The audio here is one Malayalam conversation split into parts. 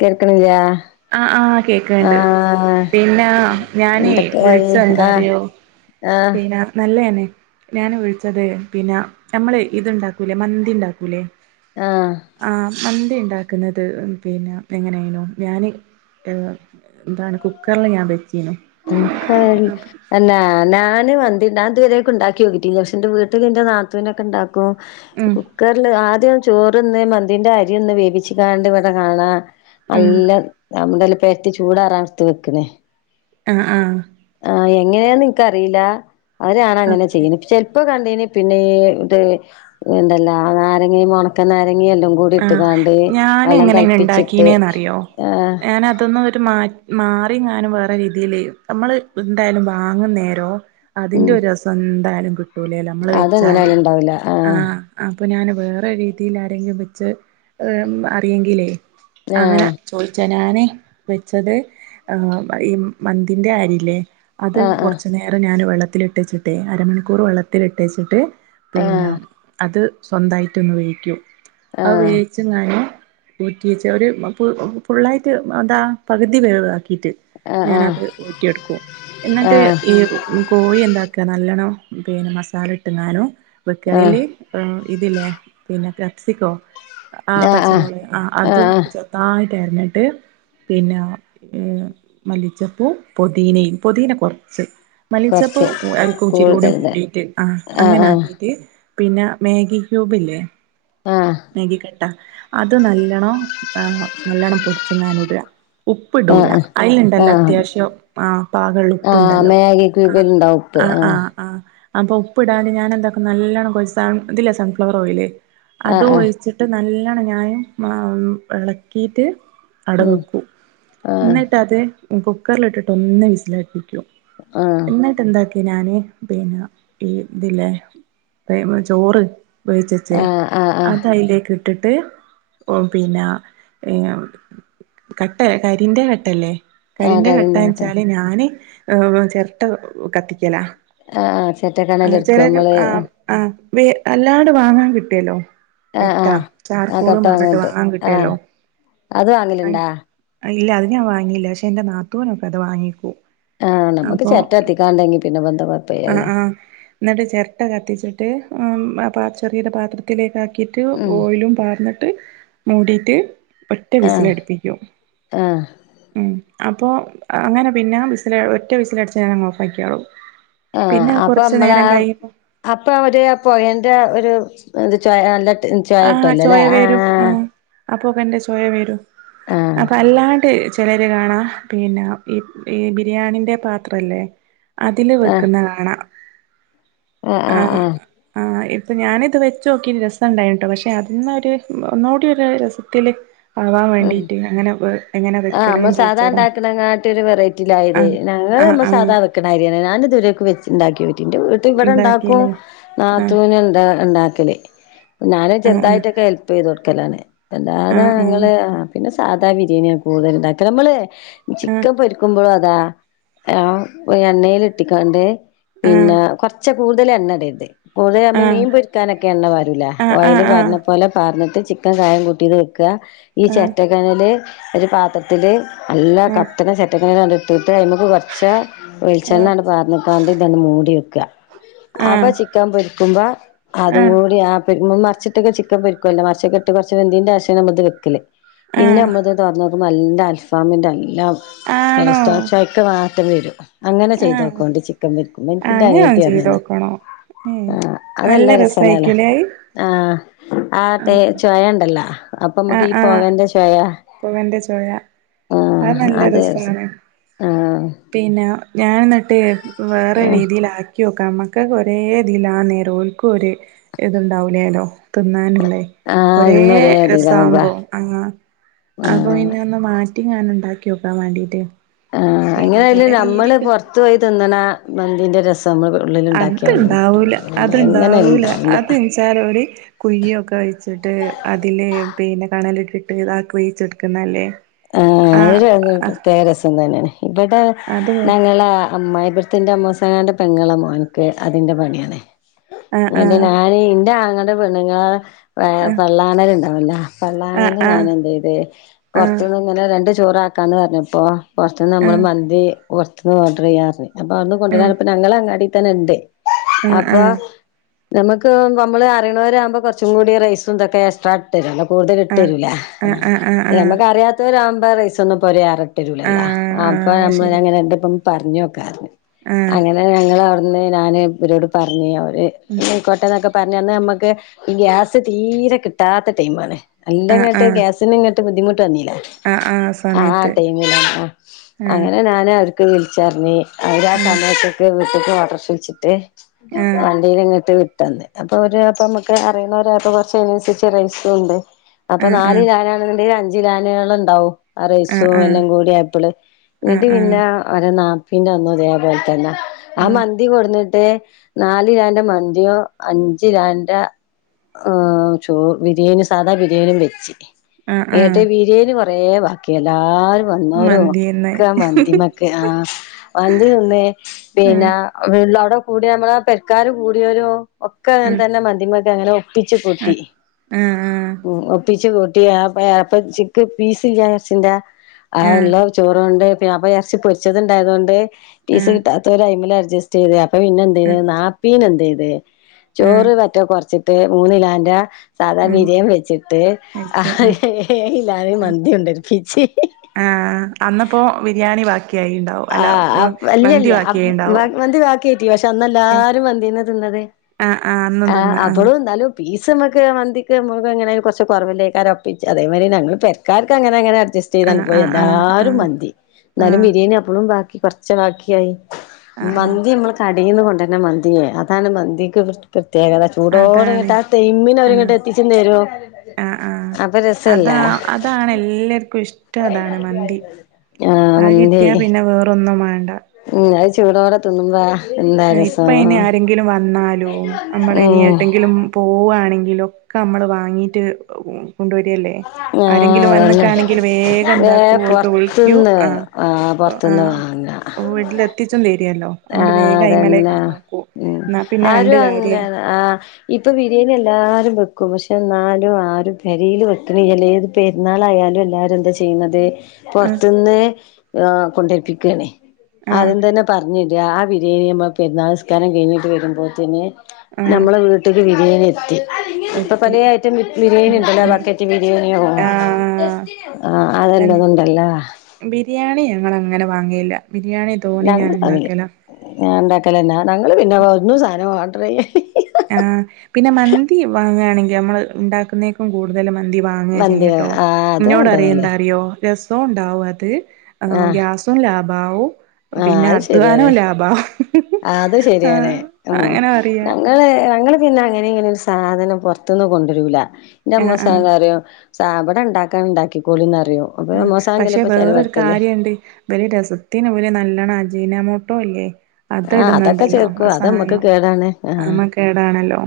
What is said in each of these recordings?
കേക്കണില്ലാ- ആഹ് ആ കേക്ക്ണ് ണ്ട്- പിന്നെ ഞാനേ എന്തൊക്കെയായി വിളിച്ച ആഹ് എന്താനറിയൊ ആഹ് പിന്നെ നല്ലതന്നെ- ഞൻ വിളിച്ചത് പിന്നെ നമ്മള് ഇത്ണ്ടാക്കൂലേ മന്തി ഉണ്ടാക്കൂലേ- ആഹ് ആ മന്തി ഉണ്ടാക്കുന്നത് പിന്നെ എങ്ങനെയായിനോ ഞാന്- ഏ എന്താണ് കുക്കറിൽ ഞാൻ വെ കുക്കറിൽ അല്ല ഞാൻ- വന്ണ്ടാ ഇവരെൊക്ക ഉണ്ടാക്കി നയിട്ട പക്ഷെ വീട്ടിൽ ന്റെ നാത്തൂനക്കെ ഉണ്ടാക്കും- ഉം കുക്കറിൽ ആദ്യ- ചോറന്ന് മന്തിന്റെ അരിയ ഒന്ന് വേവിച്ചച്ച് കണ്ട് ഇവിടെ കാണാം ഉം നല്ല നമ്മ- പരത്തി ചൂടാറാ ട്ത്ത് വെക്ക്ണേ ആഹ് ആഹ് - ആ എങ്ങനെന്ന് ഇൻക്ക റീല്ല അവരാണ് അങ്ങനെ ആണല്ലേ ചെയ്യ്ണ് ചെൽപ്പോ കൺ എന്തെനി പിന്നെ ത് എന്തെല്ലാ നാരങ്ങി ഒണക്ക ഇതങ്ങിയ എല്ലാം കൂടി ഇട്ട് ആഹ് കാണ്ട് വള്ളം തൾപ്പിച്ചിട്ട് ഏ നെ അതൊന്നും ഒര് മാ റിം ഞാനും വേറെ രീതില് നമ്മള് എന്തായാലും വാങ്ങുന്നേരം അതിന്റെ ഉം രസം ന്താലും കിട്ടൂലേലോനമ്മള് വെച്ചാല് അതങ്ങനെയാലും ഇണ്ടാവൂല ആ ആഹ് ആ പ്പോ ഞാന് വേറെര് രീതില് ആരെങ്കി വെച്ച് അറിയെങ്കിലേ അങ്ങനെ ചോയിച്ച ഞാന് വെച്ചത് ഈ മന്തിന്റെ അരില്ലേ അത് ആഹ് കുറച്ച് നേരം ഞാൻ വെള്ളത്തില്ട്ടച്ച്ട്ടേ അരമണിക്കൂർ വെള്ളത്തിലിട്ടച്ചിട്ട് ആഹ് പിന്നെ ആഹ് അത് സ്വന്തായിട്ടൊന്ന് വേവിക്കും അഹ് വേവിച്ച് ങ്ങാന് ഊറ്റിച്ച ഒരു ഫുള്ളായിട്ട് എന്താ പകുതി വേവാക്കി ക്കീട്ട് ആഹ് ആഹ് ഞാനത് ഊറ്റിയെടുക്കും ആഹ് ആഹ് ന്നട്ട് ആഹ് ഈ ക്കോഴി എന്താ ക്കാ നല്ലണം പിന്നെ മസാല ഇട്ട്ങ്ങാനോ വെക്ക അയില് ആഹ് ഇതില്ലേ പിന്നെ കപ്സിക്കോ ആ ആഹ് ആഹ് പച്ചമുള ആ ആഹ് അതും ആഹ് ചെർതായിട്ടര്ഞ്ഞിട്ട് പിന്നെ ഏർ മല്ലിച്ചപ്പും പൊതിനയും പൊതീന കൊർച്ച് മലിച്ചപ്പ് കൊറച്ച് അൻക്കം ഇച്ചിരൂടിം കൂടുതല് കൂടിട്ട് ആ ആഹ് അങ്ങനെ ആഹ് ആക്കീട്ട് പിന്നെ മേഗി ക്യൂബ്ല്ലേ ആ മേഗി കട്ട അത് നല്ലോണം നല്ലോണം പൊടിച്ച്ങ്ങാനും ഇടാ ഉപ്പ് ആഹ് ഇടൂല ആഹ് അയില് ണ്ടല്ലോ ആഹ് അത്യാവശ്യം ആ പാകള്ള ഉപ്പ് ആഹ് ണ്ടല്ലോ മാഗി ആ ക്യൂബില്ണ്ടാവും ഉപ്പ് ആ ആഹ് ആ ആഅപ്പ ഉപ്പ് ടാന് ഞാൻ എന്താക്കാ നല്ലോണ്ണം സ ഇതില്ലേ സൺഫ്ലവർ ഓയില് ആ ആ ട്ട് നല്ലണം ഞാന് ഇളക്കിയിട്ട് അടെ ഉം വെക്കും ആഹ് ന്നട്ട് അത് കുക്കറിൽ ഇട്ടിട്ട് ഒന്ന് വിസിലാടിപ്പി ക്കും ആഹ് ന്നട്ട് എന്താക്ക ഞാന് പിന്നെ ഈ ഇതില്ലേ ചോറ് വേഴിച്ച് വച്ചേ ആഹ് ആഹ് ആഹ് അത് ക്ക്ട്ടിട്ട് പിന്നെ കട്ടകരിന്റെ കട്ടല്ലേ ആഹ് കരിന്റെ കറിണ്ടാക്കട്ടെ കെട്ടെച്ചാല് ഞാന് ഏ ചിരട്ട കത്തിക്കലാ ആഹ് ആഹ് ആ ചേറ്റക്കണല് എടുക്കും ചെറിയൊരു നമ്മള് ആ ആ വേ അല്ലാണ്ട് വാങ്ങാൻ കിട്ടിയല്ലോ ആഹ് കട്ടാ ആഹ് ആഹ് ചാർക്കോളും കട്ട പറഞ്ഞ്ട്ട് അങ്ങോട്ട് വാങ്ങാൻ ആഹ് കിട്ടല്ലോ അത് വാങ്ങലുണ്ടാ ആ ഇല്ല അത് ഞാൻ വാങ്ങയില്ല പക്ഷേ ഇന്റെ നാത്തൂനൊക്കെ അത് വാങ്ങിക്കും ആഹ് നമ്മുക്ക് അപ്പൊ ചേറ്റ കത്തിക്കാണ്ടെങ്കി പിന്നെ ഇപ്പെന്താ ആ കൊഴപ്പയ്യല്ല ആഹ് ന്നട്ട് ചെരട്ട കത്തിച്ചി ട്ട് ആ പാ ചെറിയ രു പാത്രത്തിലേക്ക് ആക്കിയിട്ട് ഉം ഓയിലും പാർന്ന്ട്ട് മൂടിട്ട് ഒറ്റ ആഹ് വിസില അടിപ്പിക്കും ആഹ് ഉം അപ്പോ അങ്ങനെ പിന്നെ വിസിലാ ഒറ്റ വിസില് അടിച്ചാ ഞാനാട്ട്ഓഫാക്കി യാ ളും ആ അപ്പൊ നമ്മള അപ്പൊ ഒര് പുകേന്റെ ഒ ര് ത് ചോയ നല്ല ചൊയട്ടല്ലോല്ലേ ആ ആ പൊകന്റെ ചോയ വരൂ അപ്പൊ അല്ലാണ്ട് ചിലര് കാണാ പിന്നെ ഈ ഈ ബിരിയാണിന്റെ പാത്ര ല്ലേ അതില് ആഹ് വെക്കുന്ന കാണാം ആഹ് ആ ആഹ് ആഹ് ആ ഇപ്പ ഞാനിത് വെച്ചോ ക്കീണ് രസണ്ടായി പക്ഷെ അത് ന്നെര് ഒന്നൂടി ര് രസത്തില് ആവാൻ ഉം വേണ്ടിട്ട് അങ്ങനെ എങ്ങനെ ആ നമ്മ വെക്കല്ന്ന് സാധാ ചോദിച്ചതാ ഉണ്ടാക്കണെക്കാട്ടി ഒരു വെറൈറ്റിയിലായിതേ ആഹ് ഞ ഞാ ആഹ് നമ്മ ആഹ് സാധാ വെക്കണ അരിതന്നെയാ ഞാനിതുവരേയ്കും വെച് ഇണ്ടാക്കിയോ ക്കി ന്റെ വീട്ട് ഇവിടെ ഇണ്ടാക്കും ഉണ്ടാക്കില്ലേ ആഹ് നാത്തുന് ഇണ്ട ഇണ്ടാക്കല് ഞാന് ആഹ് ചെറുതായിട്ടൊക്കെ ഹെല്പ് ചെയ്ത് കൊടുക്കലാണ് അല്ലാതേ ആഹ് ഞങ്ങള് പിന്നെ സാദാ ബിരിയാണിയാ കൂടുതലൊണ്ടാക്കല്, നമ്മള് ആഹ് ചിക്കൻ പൊരിക്കുമ്പോഴോ ആ ആ എണ്ണേല് ഇട്ടിക്കോണ്ട് പിന്നെ ആഹ് കൊറച്ച്‌ കൂടുതൽ എണ്ണയിടരുത് കൂടുതൽ നമ്മ മീൻ പൊരിക്കാനൊക്കെ എണ്ണ പകരൂലേ ഓയില് ആഹ് ആഹ് ആഹ് പകരണ പോലെ പകർന്നിട്ട് ചിക്കൻ കായം കൂട്ടീത് വെക്കുക, ഈ ആഹ് ചിരട്ടക്കനല് ഒരു പാത്രത്തില് നല്ല കത്തണ ചിരറ്റക്കനല് കണ്ട് അതിന്മേലേക്കു കൊറച്ച വെളിച്ചെണ്ണ അങ്ങോട്ട് പാർന്നിട്ടാണ്ട് ഇതന്ന് മൂടി വെക്ക ആഹ് ആഹ് ആഹ് ആഹ് അപ്പൊ ആഹ് ആഹ് ചിക്കൻ പൊരിക്കുമ്പോ അതും ആഹ് കൂടി ആ പെ ച്ചിട്ടൊക്കെ ചിക്കൻ പൊരിക്കുവല്ലോ മാറിച്ചൊക്കെയിട്ട് കുറച്ച് വെന്തേന്റെഷം നമ്മൾത് വെക്കല് പിന്നെ ആഹ് നമ്മൾന്താന്ന് പർഞ്ഞ നല്ല അൽഫാമിൻ്റെ നല്ല ആണോ ടേസ്റ്റ പക്ഷേ അതിലേക്ക് മാറ്റം വരും അങ്ങനെ ആഹ് ചെയ്തോക്കോണ്ട് ചിക്കൻ പൊരിക്കുമ്പോ എനിക്കിൻ്റെ അങ്ങനൊന്ന് അനിയത്തിയ പറഞ്ഞുതന്നാ ചെയ്തോക്കണോ ഏഹ് ആ നല്ല അതല്ല രസാണ അല്ലെ രസായിക്കൂലേ ആ ആ തേ ചോയണ്ടല്ലോ അപ്പൊ നമ്മുക്കീ ആ [unintelligible] ചോവയാ അത് ആഹ് നല്ല രസം രസാണ്. ആഹ് പിന്നെ ഞാനെന്നിട്ട് വേറെ രീതിൽ ആ ക്കി നോക്കാം, നമ്മക്കോരേ ഇതിൽ ആന്നേ ഓൽക്കും ഒരു ഇതുണ്ടാവൂലേല്ലോ തിന്നാനും ല്ലേ ആഹ് ഒരേ ഇന്ന് ഇതിലാവുമ്പോ രസാമ്പോ അങ്ങ്, ആഹ് അപ്പൊപ്പിന്നെ ഒന്ന് മാ റ്റി ഞാൻ ഉണ്ടാക്കിനോക്കാൻ വേണ്ടീട്ട് ആ പിന്നെ പല എങ്ങനായാലും നമ്മള് രീതിക്ക് പുറത്തു പോയി തിന്നണ മന്തീന്റെ രസം നമ്മള് ഉള്ളിലുണ്ടാക്കിയാലും അത്ണ്ടാവൂല കിട്ടൂല എങ്ങനായാലും അത്ണ്ടാവൂല ഉണ്ടാവൂല അതെന്നെച്ചാലവര് കുഴിയൊക്കെയിച്ചു ന്നട്ട് അതില് പിന്നെ കനലിട്ടിട്ട് ഇതാക്കി വേവിച്ചെടുക്കുന്നല്ലേ ആ അവര് അത് ഒരു പ്രത്യേക രസം തന്നെയാണ് ഇവിടെ അത് ഞങ്ങള അമ്മായി ന്റെമ്മൂസങ്ങന്റെ പെങ്ങളെ മോന്ക്ക് അതിന്റെ പണിയാണ് ആ എന്നിട്ട് ആ ഞാന് എന്റെ ആങ്ങള ടെ പെണ്ണുങ്ങൾ ആഹ് പള്ളാണൽ ഉണ്ടാവില്ല ആഹ് പള്ളാണല് ഞൻ എന്ത ചെയ്ത് പൊറ ആഹ് ത്തുന്ന് ഇങ്ങനെ രണ്ട് ചോറാക്കാന്നു പറഞ്ഞപ്പോ പൊറത്തുന്നു നമ്മൾ ആഹ് മന്തി പൊർത്തുന്നു ഓർഡർ ചെയ്യാപറഞ്ഞു. അപ്പൊ അന്ന് ആഹ് കൊണ്ടുവരാന്ന് പറഞ്ഞപ്പോ ഞങ്ങളങ്ങാടിത്തന്നെ ഉണ്ട് ആഹ് അപ്പൊ ആഹ് നമുക്ക് നമ്മളെ അറിയണവരാകുമ്പോ കൊറച്ചും കൂടി റൈസുംതൊക്കെ എക്സ്ട്രാ ഇട്ട് തരുല്ലോ. കൂടുതൽ ഇട്ടു ആഹ് തരൂല്ല ആഹ് ആഹ് ആഹ് നമുക്കറിയാത്ത വരാവുമ്പോ റൈസൊന്നുപ്പോര തരൂല്ലല്ലോ ആഹ് ആഹ് ആഹ് അപ്പൊ ആഹ് അത് ശരി നമ്മളങ്ങനെ എന്റൊപ്പും പറഞ്ഞ് വെക്കാറുണ്ട് ആഹ് അങ്ങനെ ഞങ്ങള് എന്ന് ഞാന് ഇവരോട് പറഞ്ഞ് അവര് ഉം നോക്കട്ടന്നൊക്കെ പറഞ്ഞന്ന് നമുക്ക് ഈ ഗ്യാസ് തീരെ കിട്ടാത്ത ടൈമാണ് ആഹ് എല്ലാംങ്ങോട്ട് ആഹ് ഗ്യാസിനങ്ങട് ബുദ്ധിമുട്ട് വന്നില്ലേ ആഹ് ആഹ് ആ സമയത്ത് ടൈമിലാണ് ആഹ് അങ്ങനെ ഞാന് അവർക്ക് വിളിച്ചറഞ്ഞ് അവര് ആ ആഹ് സമയത്തൊക്കെ വീട്ടക്ക് ഓട്ടോറിക്ഷ പിടിച്ചിട്ട് ആഹ് വണ്ടീയിലങ്ങിട്ട് വിട്ട് തന്ന് അപ്പൊ ഓരു അപ്പ നമുക്ക് അറിയുന്നവരായപ്പോ കുറച്ചു അതിനനുസരിച്ച് റൈസും ഉണ്ട്. അപ്പൊ ആഹ് നാല് ആഹ് കാനാണെന്നുണ്ടെങ്കിൽ അഞ്ചു കാനുകളുണ്ടാവും. ആ ആഹ് റൈസും ആഹ് എല്ലാം ആഹ് കൂടി ആയപ്പള് ആഹ് ഇന്നിട്ടു ആഹ് പിന്നെ ഓരന പിന്നെ ഒന്നു ഇതേ പോലെ തന്നെ ആ ആഹ് മന്തി കൊണ്ടന്ന് ട്ട് നാല് കാലിന്റെ മന്തിയോ അഞ്ച് കാലിന്റെ ആ ചോ ബിരിയാണി സാധാ ബിരിയാണിയും വെച്ച് ആഹ് ഏട്ടേ ബീര്യണി കൊറെ ബാക്കി എല്ലാരും വന്നോരും മന്തിയെന്ന് ഒകെ മന്തിമേക്കെ ആ മന്തിതിന്നെ ആഹ് പിന്നെ അവിടെ കൂടി നമ്മളെ പെക്കാർ കൂടിയരു ഒക്കെ അങ്ങനെ ആഹ് തന്നെ മന്തിമ്മേക്കെ അങ്ങനെ ഒപ്പിച്ച് ആഹ് കൂട്ടി ആഹ് ഉം ആഹ് ഒപ്പിച്ച് കൂട്ടി ആ അപ്പ ആപ്പ ചിക്ക് പീസില്ല ഇറച്ചിന്റെ ആ ആഹ് ഉള്ള ചോറ് കൊണ്ട് പിന്നെ അപ്പ ഇറച്ചി പൊരിച്ചത് ഉണ്ടായത് കൊണ്ട് ആഹ് പീസ് ആഹ് കിട്ടാത്തോരയിമ്മേല് അഡ്ജസ്റ്റ് ചെയ്ത് അപ്പൊ പിന്നെ എന്ത് ചെയ്ത് നാത്തൂനന്ത് ചെയ്ത് ആഹ് ചോറ് വറ്റെ കൊർച്ചിട്ട് മൂന്നിലാന്റെ സാദാ ആഹ് ബിര്യേം വെച്ചിട്ട് ല്ലാ ഉം ആ ആ അന്നപ്പോ ബിരിയാണി വ ആ അ അല്ലല്ല ബാക്കിയായിണ്ടാവും മന്തി ബാക്കിറ്റി പക്ഷെ അന്ന എല്ലാരും മന്തിന്ന തിന്നത് ആഹ് ആഹ് അന്നും ആ തിന്ന് അപ്പോളും എന്താലും പീസ് നമക്ക് മന്തിക്ക് മുക്കങ്ങനെ കുറച്ച് കുറവില്ലേക്കെ ഒപ്പച്ച് അതേ മതിരി ഞങ്ങൾ പെരക്കാർക്ക് അങ്ങനെ അങ്ങനെ ജസ്റ്റയ്താണ്ട് ആഹ് പോയി ആഹ് ആഹ് എല്ലാരും ആഹ് മന്തി എന്നാലും ബിരിയേണി ബാക്കി കൊറച്ച് ബാക്കി ആയി. ആഹ് ആഹ് ആഹ് ആഹ് മന്തി മ്മള് ക ടീന്ന് കൊണ്ടര്ന മന്തിയെ അതാണ് മന്തിക്ക് [unintelligible] പ്രത്യേകത ചൂടോടെ അതാണ് ഇങ്ങട്ട് ആ ടൈമിന് അവരിങ്ങോട്ട് എത്തിച്ചും തരും. ആ ആ അപ്പൊ അതാ രസല്ലേ അതാണ് എല്ലര്ക്കും ഇഷ്ടം അതാണ് മന്തി. ആഹ് അത് കിട്ടിയാ പിന്നെ വേറൊന്നും മാണ്ട. ഞഅ് ചൂടോടെ തിന്നുമ്പാ ഇപ്പയ്ന് ആരെങ്കിലും വന്നാലും നമ്മൾ ഇനി ഉം ഏട്ടെങ്കിലും പോവാണെ ങ്കിലൊക്കെ നമ്മള് വാങ്ങീട്ട് കൊണ്ടോരല്ലേ. ആഹ് ആരെങ്കിലും അതന്നെ വന്ന്ക്കാണെങ്കിൽ വേഗം എന്താക്കൂ ഏ ഓൽക്ക് വിളിക്യൂ പൊറത്തുന്ന് ആ ആ പൊറത്തുന്ന് വാങ്ങ ഓ വീട്ടിൽ എത്തിച്ചും തരിയല്ലോ അതോണ്ട് വേഗ തന്നെ. ഉം ആരും കാര്യ അങ്ങന ആ ഇപ്പൊ ബിര്യേണി എല്ലാ രും വെക്കും. പക്ഷെ എന്നാലും ആ ഒരു പെരീൽ വെ ക്ക്ണില്ലലേ ഏത് പെരുന്നാൾ ആയാലും എല്ലാരും എന്താ ചെയ്യുന്നത് ആ പൊറത്ത്ന്ന് ആഹ് കൊണ്ടര്പ്പിക്കാണേ ആ ആദ്യം തന്നെ പർഞ്ഞ് രാ ആ വിര്യേണി നമ്മൾ പെരുന്നാള്‍ നിസ്കാരം കഴിഞ്ഞിട്ട് വരുമ്പോത്തിന് ആ നമ്മളെ വീട്ടില് ബിര്യേണി എത്തി. ഇപ്പൊ എത്തി പലേ ഐറ്റം ബിരിയാണി ഉം ഇണ്ടല്ലോ ഉം ബക്ക റ്റ് ബിരിയാണ്യും ആ ആ അതെല്ലതുംണ്ടല്ലോ. ഞാനങ്ങനെ വാങ്ങേല്ല. ബിരിയാണി തോനിം ഞാൻ ഞങ്ങൾ അങ്ങനെ ഇണ്ടാക്കലാ. ഞാൻ ഉണ്ടാക്കലന്നാ ഞങ്ങള് പിന്നെ ഒന്നും സാനം ഓർഡർ യ്യ് ആ പിന്നെ മന്തി വാങ്ങാണെങ്കി നമ്മള് ഉണ്ടാക്കുന്നേക്കും കൂടുതല് മന്തി വാങ്ങ മന്തി ചെയ്യട്ടോ. ആഹ് അത് ഇന്നോട റിം അതല്ലേ എന്താ അറിയോ രസവും ഉണ്ടാവും അത് ആഹ് ഗ്യാസും ലാഭാവും. ആഹ് പിന്നെ അത് അധ്വാനോ ശരിയാണ് ലാഭാ. അത് ശരിയാണ്. ഉം പറയാ ഞങ്ങള് ഞങ്ങൾ പിന്നെ അങ്ങനിം ഇങ്ങനിം ഒരു സാധനം പൊറത്ത്ന്ന് കൊണ്ടരൂല. ഇന്റെ ആഹ് ആഹ് അമ്മോശൻകാക്ക റിയും സാ ബട ഇണ്ടാക്കാണെണ്ടാക്കിക്കോളി ന്നറിം. ആ പക്ഷെ വേറൊരു കാര്യണ്ട് വല്യ രസത്തിന് ഇവര് ന ല്ലണം അജീനമോട്ടോ ഇല്ലേ. അത് ആഹ് അതൊക്കെ ഇടുന്നുണ്ടല്ലോ ആ ചേർക്കും അത് നമ്മക്ക് സാനോം കേടാണ് അ ആഹ് മ്മ കേടാണല്ലോ.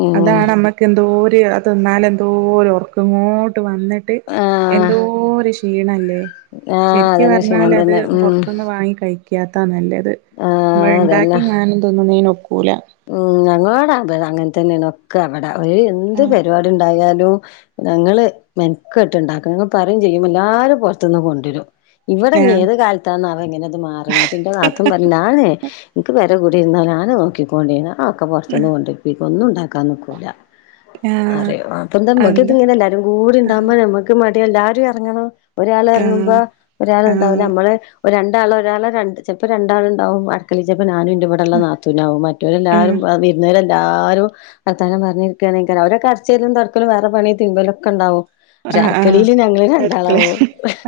ഉം അതാണ് നമ്മക്ക് എന്തോ ര് അ തിന്നാല് എന്തോരറക്കങ്ങോട്ട് വന്നിട്ട് ആഹ് എന്തോ ക്ഷീണല്ലേ. ആഹ് ശരിക്ക് അതന്നെ പറഞ്ഞാൽ ക്ഷീണം അത് തന്നെ ഉം പുറത്ത്ന്ന് വാങ്ങി കഴിക്കാത്തതാ നല്ലത്. നമ്മൾ ആഹ് അതന്നെ ഇണ്ടാക്കിങ്ങാനും തിന്നുന്നെന് ഒക്കൂല. ഉം ഞങ്ങളോടാ അത് അങ്ങൻ തന്നേണ് ഒക്കെ അവിടെ ഒരു എന്ത് ആ പരിപാടി ഉണ്ടായാലും ഞങ്ങള് മെൻക്കട്ട് ഇണ്ടാക്കും. ങ്ങള് പറിം ചെയ്യും എല്ലാരും പുറത്തുന്ന് കൊണ്ടരും. ഇവടെ ആ ഞ്ഞ് ഏത് കാലത്താന്നാവം ഇങ്ങനെ ഇത് മാറണത്. അപ്പി ന്റെ നാത്തൂന്‍ പറിം ഞാനെ ഇന്‍ക്ക് പെര കുടിര്ന്നാ ഞാന് നോക്കിക്കൊണ്ടി ഞാ ഒക്കെ പൊറത്ത്ന്ന് കൊണ്ടര്പ്പിക്കും. ഒന്നും ഉണ്ടാക്കാൻ നിക്കൂല. ആ അറിയും അപ്പൊ ആ എന്തമ്മക്ക് എന്താ ഇത്ങ്ങനെ എല്ലാരും കൂടിണ്ടാവുമ്പോ ഞമ്മക്ക് മ ടിയാ. എല്ലാരും എറങ്ങണം. ഒരാൾ ആ ഇറങ്ങുമ്പോ ഒരാൾ ആ ഉണ്ടാവില്ല നമ്മള് ഒരു ര രണ്ടാള് ഒരാൾ രണ്ട് ചെൽപ്പൊ രണ്ടാള് ഇണ്ടാവും അട്ക്കളീ ചെൽപ്പോ ഞാനും ന്റെ ഇവിടെ ഉള്ള നാത്തുനാവും മ ആ എല്ലാരും അ വിര്ന്ന രെല്ലാരും വർത്താനം പറഞ്ഞിരിക്കാണേക്കാരം ഓരൊക്ക അട്ച്ചെരലും തൊട്ക്കലും വേറെ പണി തിര്മ്പലൊക്കെണ്ടാവും. ക്ഷെ ആഹ് ആഹ് അടക്കളിയില് ഞങ്ങള് അടുക്കളെ രണ്ടാളാവോ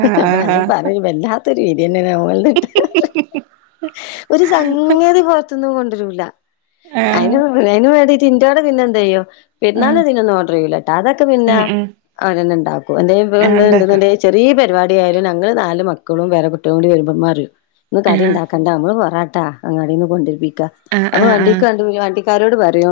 ആഹ് അപ്പൊ ഞങ്ങൾ ആഹ് പറയും വല്ല ഒരു രീതി തന്നെ ആവൂലേ ഒരു സംഗതി പോറത്തന്നും കൊണ്ടുവരൂല ആഹ് ആഹ് അയിന് അയിന് വേണ്ടീട്ട് ഇൻ്റോടെ പിന്നെ എന്ത് ചെയ്യോ ആഹ് പെരുന്നാളിന് ഇതിനൊന്നും ഓഡറെയ്യൂല്ലട്ടാ അതൊക്കെ പിന്നെ ഉം ഉം അവരെന്നെ ഇണ്ടാക്കും. അല്ലേ ഇവടെ ഞാൻ ഉണ്ടാക്കാം ഇണ്ട്ന്ന്ണ്ടെങ്കി ചെറിയ പരിവാ ടി യായാലും ഞങ്ങൾ നാല് മക്കളും പേരകുട്ടിയേളും കൂടി വരുമ്പം ഇമ്മ പറയും ഇന്ന് കടി ആഹ് ഉണ്ടാക്കണ്ട മ്മള് പൊറാ ട്ടാ അങ്ങാടിന്ന് കൊണ്ടിരിപ്പിക്കാ ആഹ് അപ്പൊ ആഹ് വണ്ടിക്ക് ആഹ് കണ്ട വണ്ടിക്കാരോട് പറയോ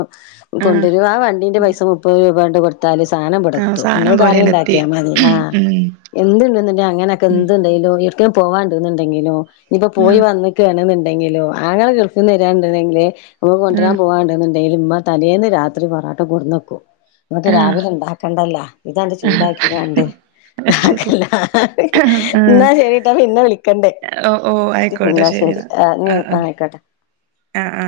ആഹ് കൊണ്ടുവരും ആ വണ്ടീന്റെ പൈസ മുപ്പത് രൂപ ണ്ട് കൊടുത്താല് സാനം ആഹ് ഇവിടെത്തും നമ്മള് സാധനം കറി പോലെയാണ് എത്തി ഉണ്ടാക്കിയാ മതീലോ ആ ഉം എന്തുണ്ടണ്ട് അങ്ങനെക്കെ എന്തുണ്ടെലോ പോവാണ്ടന്നുണ്ടെങ്കിലോ ഇനിപ്പോ പോയി ആഹ് വന്നക്കണ്ന്ന് ണ്ടങ്കിലോ ആങ്ങള ഗൾഫിൽന്ന് വരാണ്ടെന്നങ്കില് നമുക്ക് കൊണ്ട്രാൻ ആഹ് പോവാണ്ട് ണ്ടെങ്കില് ഇമ്മാ തലേന്ന് രാത്രി പൊറാട്ടാ കൊടുന്നക്കും മ്മക്ക് ആഹ് രാവിലെ ഉണ്ടാക്കണ്ടല്ല ഇതാണ്ട് ചൂടാക്കി കാണ്ട് അത് ശരി നാക്കല്ല ആഹ് എന്നാ ശരിട്ടോ പിന്നെ വിളിക്കണ്ട് ഓ ഓ ആയിക്കോട്ടെ ശരി എന്നാ ആ ആ ആ ആ